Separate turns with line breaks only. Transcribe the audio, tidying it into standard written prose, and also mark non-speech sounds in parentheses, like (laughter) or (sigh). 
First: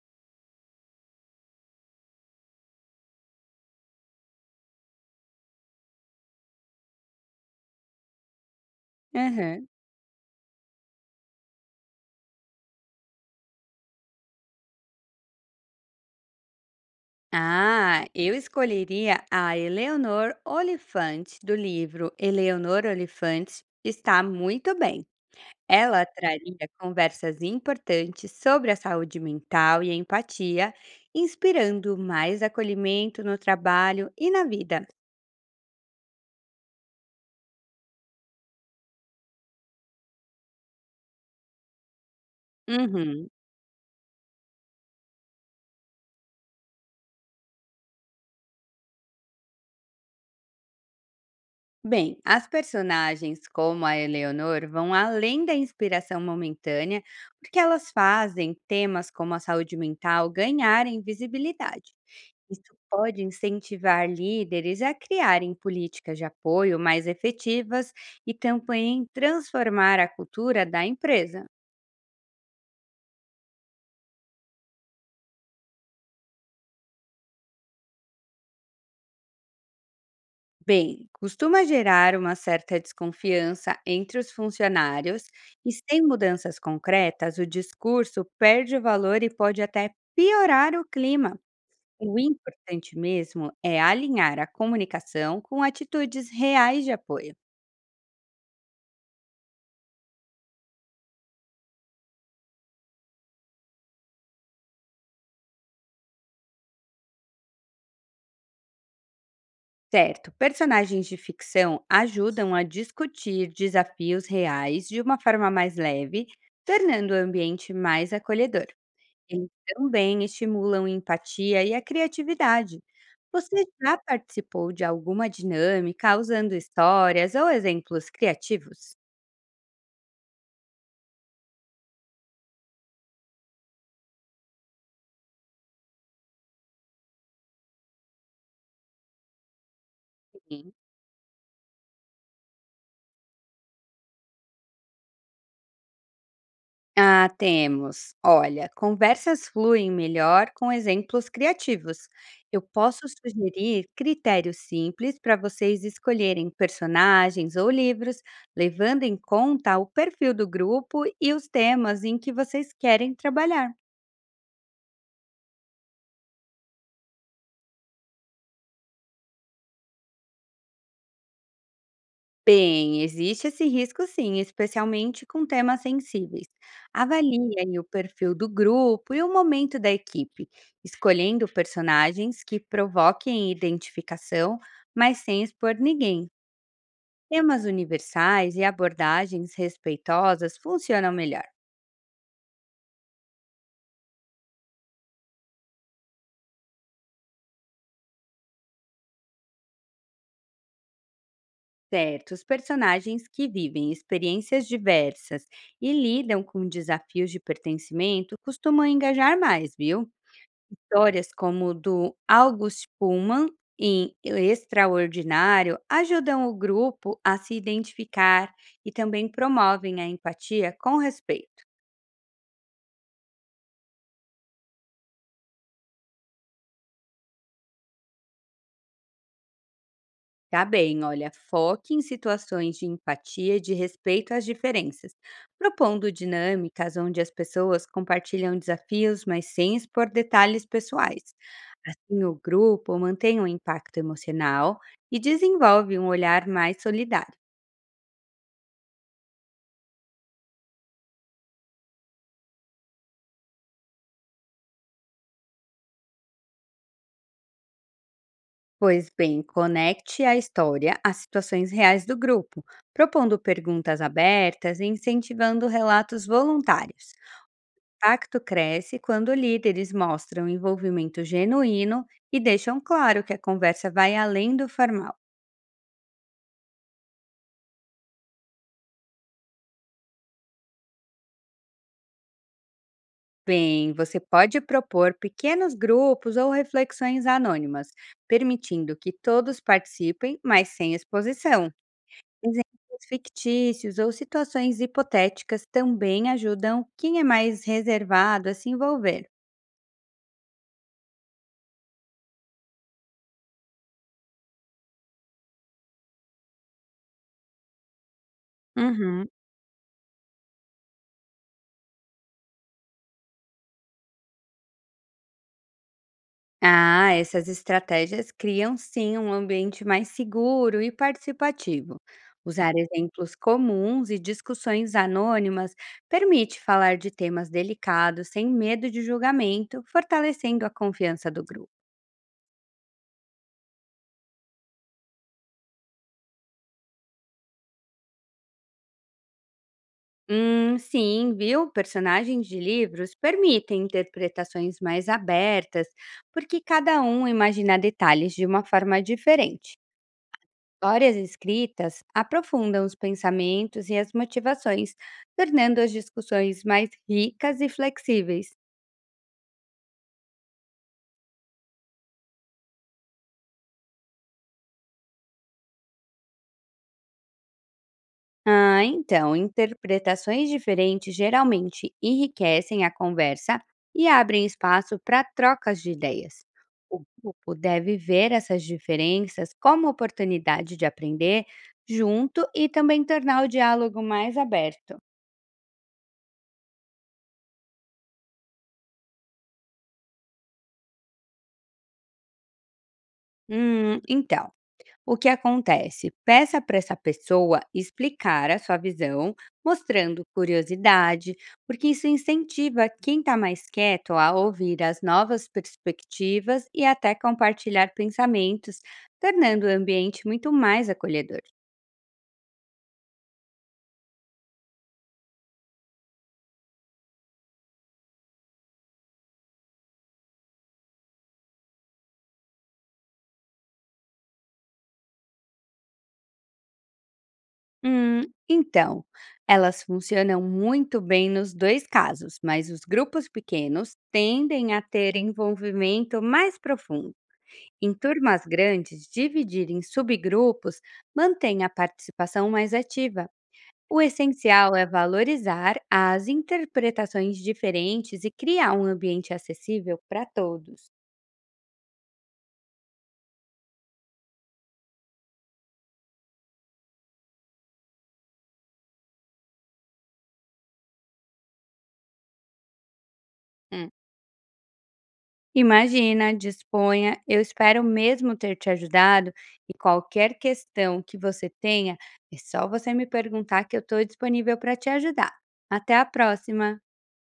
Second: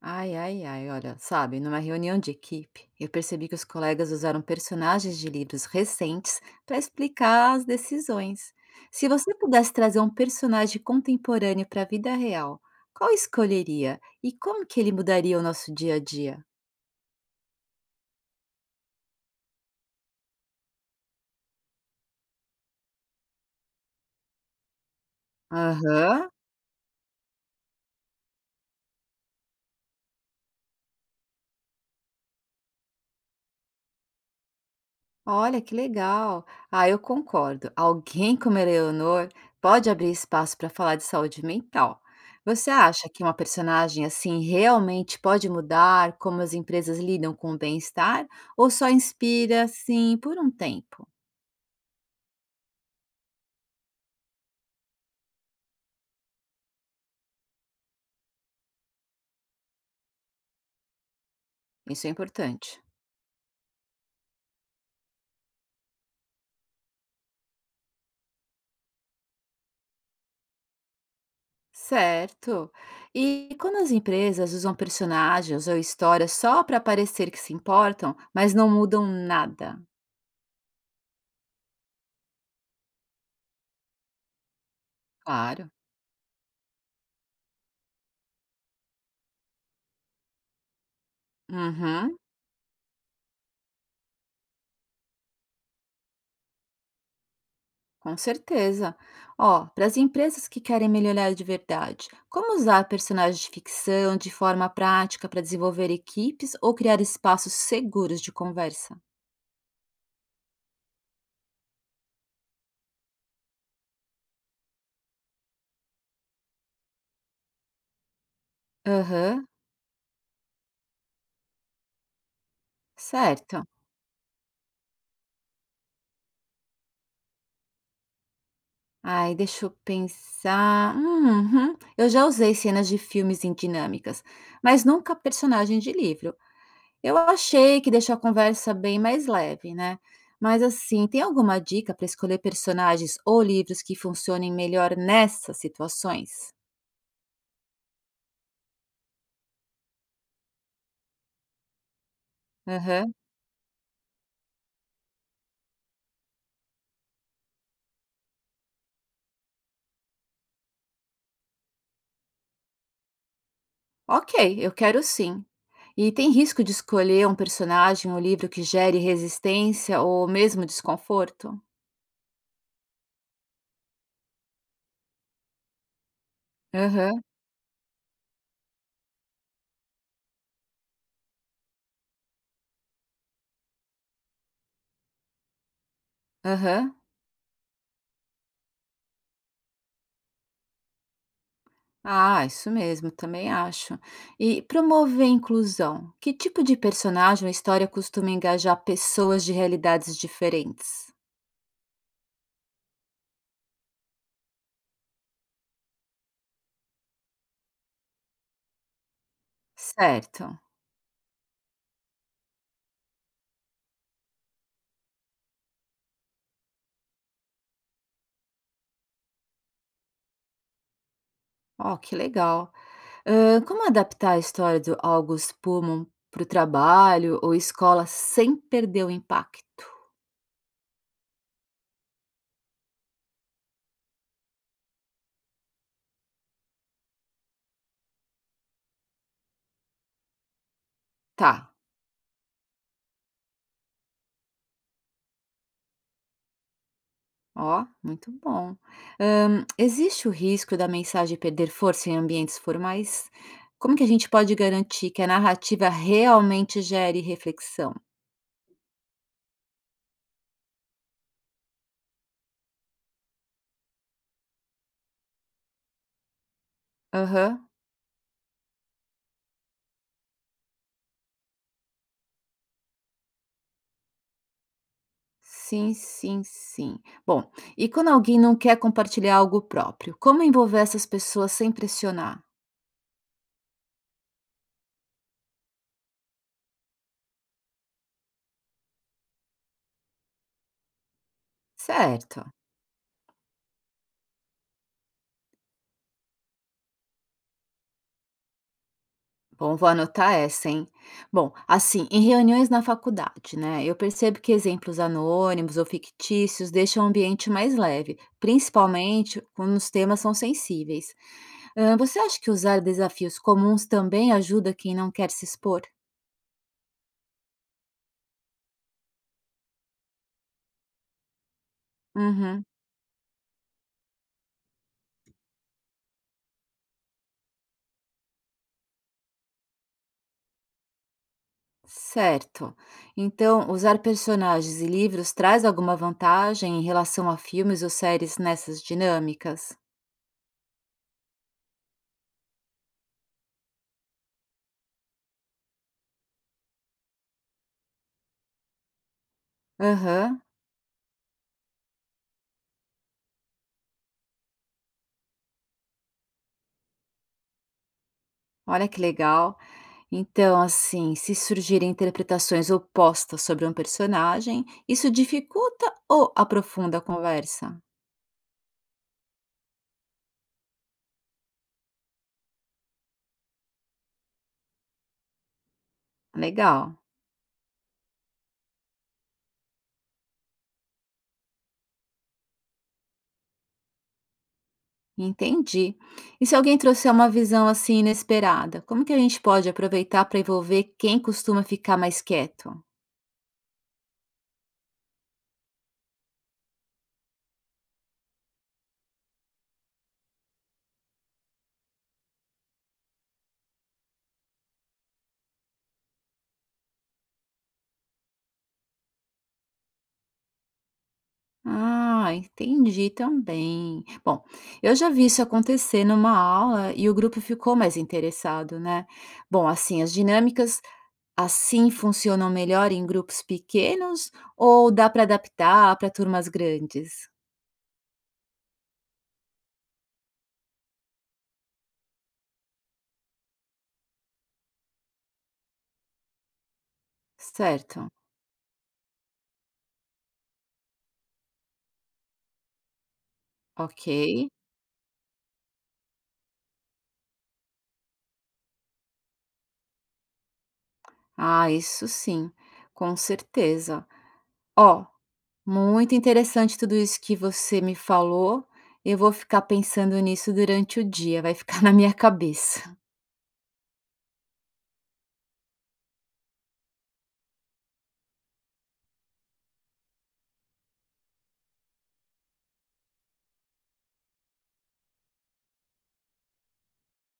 Ai, ai, ai, olha, sabe, numa reunião de equipe, eu percebi que os colegas usaram personagens de livros recentes para explicar as decisões. Se você
Aham.
pudesse trazer um personagem contemporâneo para a vida real, qual escolheria e como que ele mudaria o nosso dia a dia?
Ah, eu escolheria a Eleanor Oliphant, do livro Eleanor Oliphant Está Muito Bem. Ela
Aham.
traria conversas importantes sobre a saúde mental e a empatia, inspirando mais acolhimento no trabalho e na vida.
Olha, que legal. Ah, eu concordo. Alguém como Eleanor pode abrir espaço para falar de saúde mental. Você acha que
Uhum.
uma personagem assim realmente pode mudar como as empresas lidam com o bem-estar ou só inspira assim por um tempo?
Bem, as personagens como a Eleonor vão além da inspiração momentânea, porque elas fazem temas como a saúde mental ganharem visibilidade.
Isso é
Isso
importante.
pode incentivar líderes a criarem políticas de apoio mais efetivas e também transformar a cultura da empresa.
Certo. E quando as empresas usam personagens ou histórias só para parecer que se importam, mas não mudam nada?
Bem, costuma gerar uma certa desconfiança entre os funcionários e,
Claro.
sem mudanças concretas, o discurso perde o valor e pode até piorar o clima. O
Uhum.
importante mesmo é alinhar a comunicação com atitudes reais de apoio.
Com certeza. Ó, para as empresas que querem melhorar de verdade, como usar personagens de ficção de forma prática para desenvolver equipes ou criar espaços seguros de conversa?
Certo, personagens de ficção ajudam a discutir desafios reais de uma forma mais leve, tornando o ambiente mais acolhedor.
Aham,
Eles também estimulam empatia e a criatividade. Você
certo.
já participou de alguma dinâmica usando histórias ou exemplos criativos?
Ai, deixa eu pensar. Uhum. Eu já usei cenas de filmes em dinâmicas, mas nunca personagem de livro. Eu achei que deixou a conversa bem mais leve, né. Mas,
Sim.
assim, tem alguma dica para escolher personagens ou livros que funcionem melhor nessas situações?
Ah, temos. Olha, conversas fluem melhor com exemplos criativos. Eu posso
Aham.
sugerir critérios simples para vocês escolherem personagens ou livros, levando em conta o perfil do grupo e os temas em que vocês querem trabalhar.
Ok, eu quero sim. E tem risco de escolher um personagem ou livro que gere resistência ou mesmo desconforto?
Bem, existe esse risco sim, especialmente com temas sensíveis.
Aham,
Avalie aí o perfil do grupo e o momento da equipe, escolhendo personagens que provoquem identificação, mas sem expor ninguém.
aham.
Temas universais e abordagens respeitosas funcionam melhor.
Ah, isso mesmo, também acho. E promover a inclusão, que tipo de personagem ou história costuma engajar pessoas de realidades diferentes?
Certos personagens que vivem experiências diversas e lidam com desafios de pertencimento costumam engajar mais, viu?
Certo.
Histórias como do August Pullman em Extraordinário ajudam o grupo a se identificar e também promovem a empatia com respeito.
Ó, que legal. Hã, como adaptar a história do August Pullman para o trabalho ou escola sem perder o impacto?
Tá bem, olha, foque em situações de empatia e de respeito às diferenças, propondo dinâmicas onde as pessoas compartilham desafios, mas sem expor detalhes pessoais.
Tá,
Assim, o grupo mantém um impacto emocional e desenvolve um olhar mais solidário.
ó, muito bom. Hã, existe o risco da mensagem perder força em ambientes formais? Como que a gente pode garantir que a narrativa realmente gere reflexão?
Pois bem, conecte a história às situações reais do grupo, propondo perguntas abertas e incentivando relatos voluntários.
Aham.
O pacto cresce quando líderes mostram envolvimento genuíno e deixam claro que a conversa vai além do formal.
Sim, sim, sim. Bom, e quando alguém não quer compartilhar algo próprio, como envolver essas pessoas sem pressionar?
Bem, você pode propor pequenos grupos ou reflexões anônimas, permitindo que todos participem, mas sem exposição.
Certo.
Exemplos fictícios ou situações hipotéticas também ajudam quem é mais reservado a se envolver.
Bom, vou anotar essa, hein? Bom, assim, em reuniões na faculdade, né? Eu percebo que exemplos anônimos ou fictícios deixam o ambiente mais leve,
Uhum.
principalmente quando os temas são sensíveis. Ah, você acha que usar desafios comuns também ajuda quem não quer se expor?
Ah, essas estratégias criam sim um ambiente mais seguro e participativo.
Uhum,
Usar exemplos comuns e discussões anônimas permite falar de temas delicados sem medo de julgamento, fortalecendo a confiança do grupo.
certo. Então, usar personagens e livros traz alguma vantagem em relação a filmes ou séries nessas dinâmicas?
Sim, viu? Personagens de livros permitem interpretações mais abertas, porque cada um imagina detalhes de uma forma diferente.
Aham,
Histórias escritas aprofundam os pensamentos e as motivações, tornando as discussões mais ricas e flexíveis.
olha que legal. Então, assim, se surgirem interpretações opostas sobre um personagem, isso dificulta ou aprofunda a conversa?
Ah, então, interpretações diferentes geralmente enriquecem a conversa e abrem espaço para trocas de ideias.
Legal,
O grupo deve ver essas diferenças como oportunidade de aprender junto e também tornar o diálogo mais aberto.
entendi. E se alguém trouxer uma visão assim inesperada, como que a gente pode aproveitar para envolver quem costuma ficar mais quieto?
Então. O que acontece? Peça para essa pessoa explicar a sua visão, mostrando curiosidade, porque isso incentiva quem está mais quieto a ouvir as novas perspectivas e até compartilhar pensamentos, tornando o ambiente muito mais acolhedor.
Ah, entendi também. Bom, eu já vi isso acontecer numa aula e o grupo ficou mais interessado, né? Bom, assim, as dinâmicas assim funcionam melhor em grupos pequenos ou dá para adaptar para turmas grandes?
Hum, então, Elas funcionam muito bem nos dois casos, mas os grupos pequenos tendem a ter envolvimento mais profundo. Em
Certo,
turmas grandes, dividir em subgrupos mantém a participação mais ativa. O
ok.
essencial é valorizar as interpretações diferentes e criar um ambiente acessível para todos.
Ah, isso sim, com certeza. Ó, muito interessante tudo isso que você me falou. Eu vou ficar pensando nisso durante o dia, vai ficar (laughs) na minha cabeça.
Hum, Imagina, disponha, eu espero mesmo ter te ajudado e qualquer questão que você tenha, é só você me perguntar que eu estou disponível para te ajudar. Até a próxima!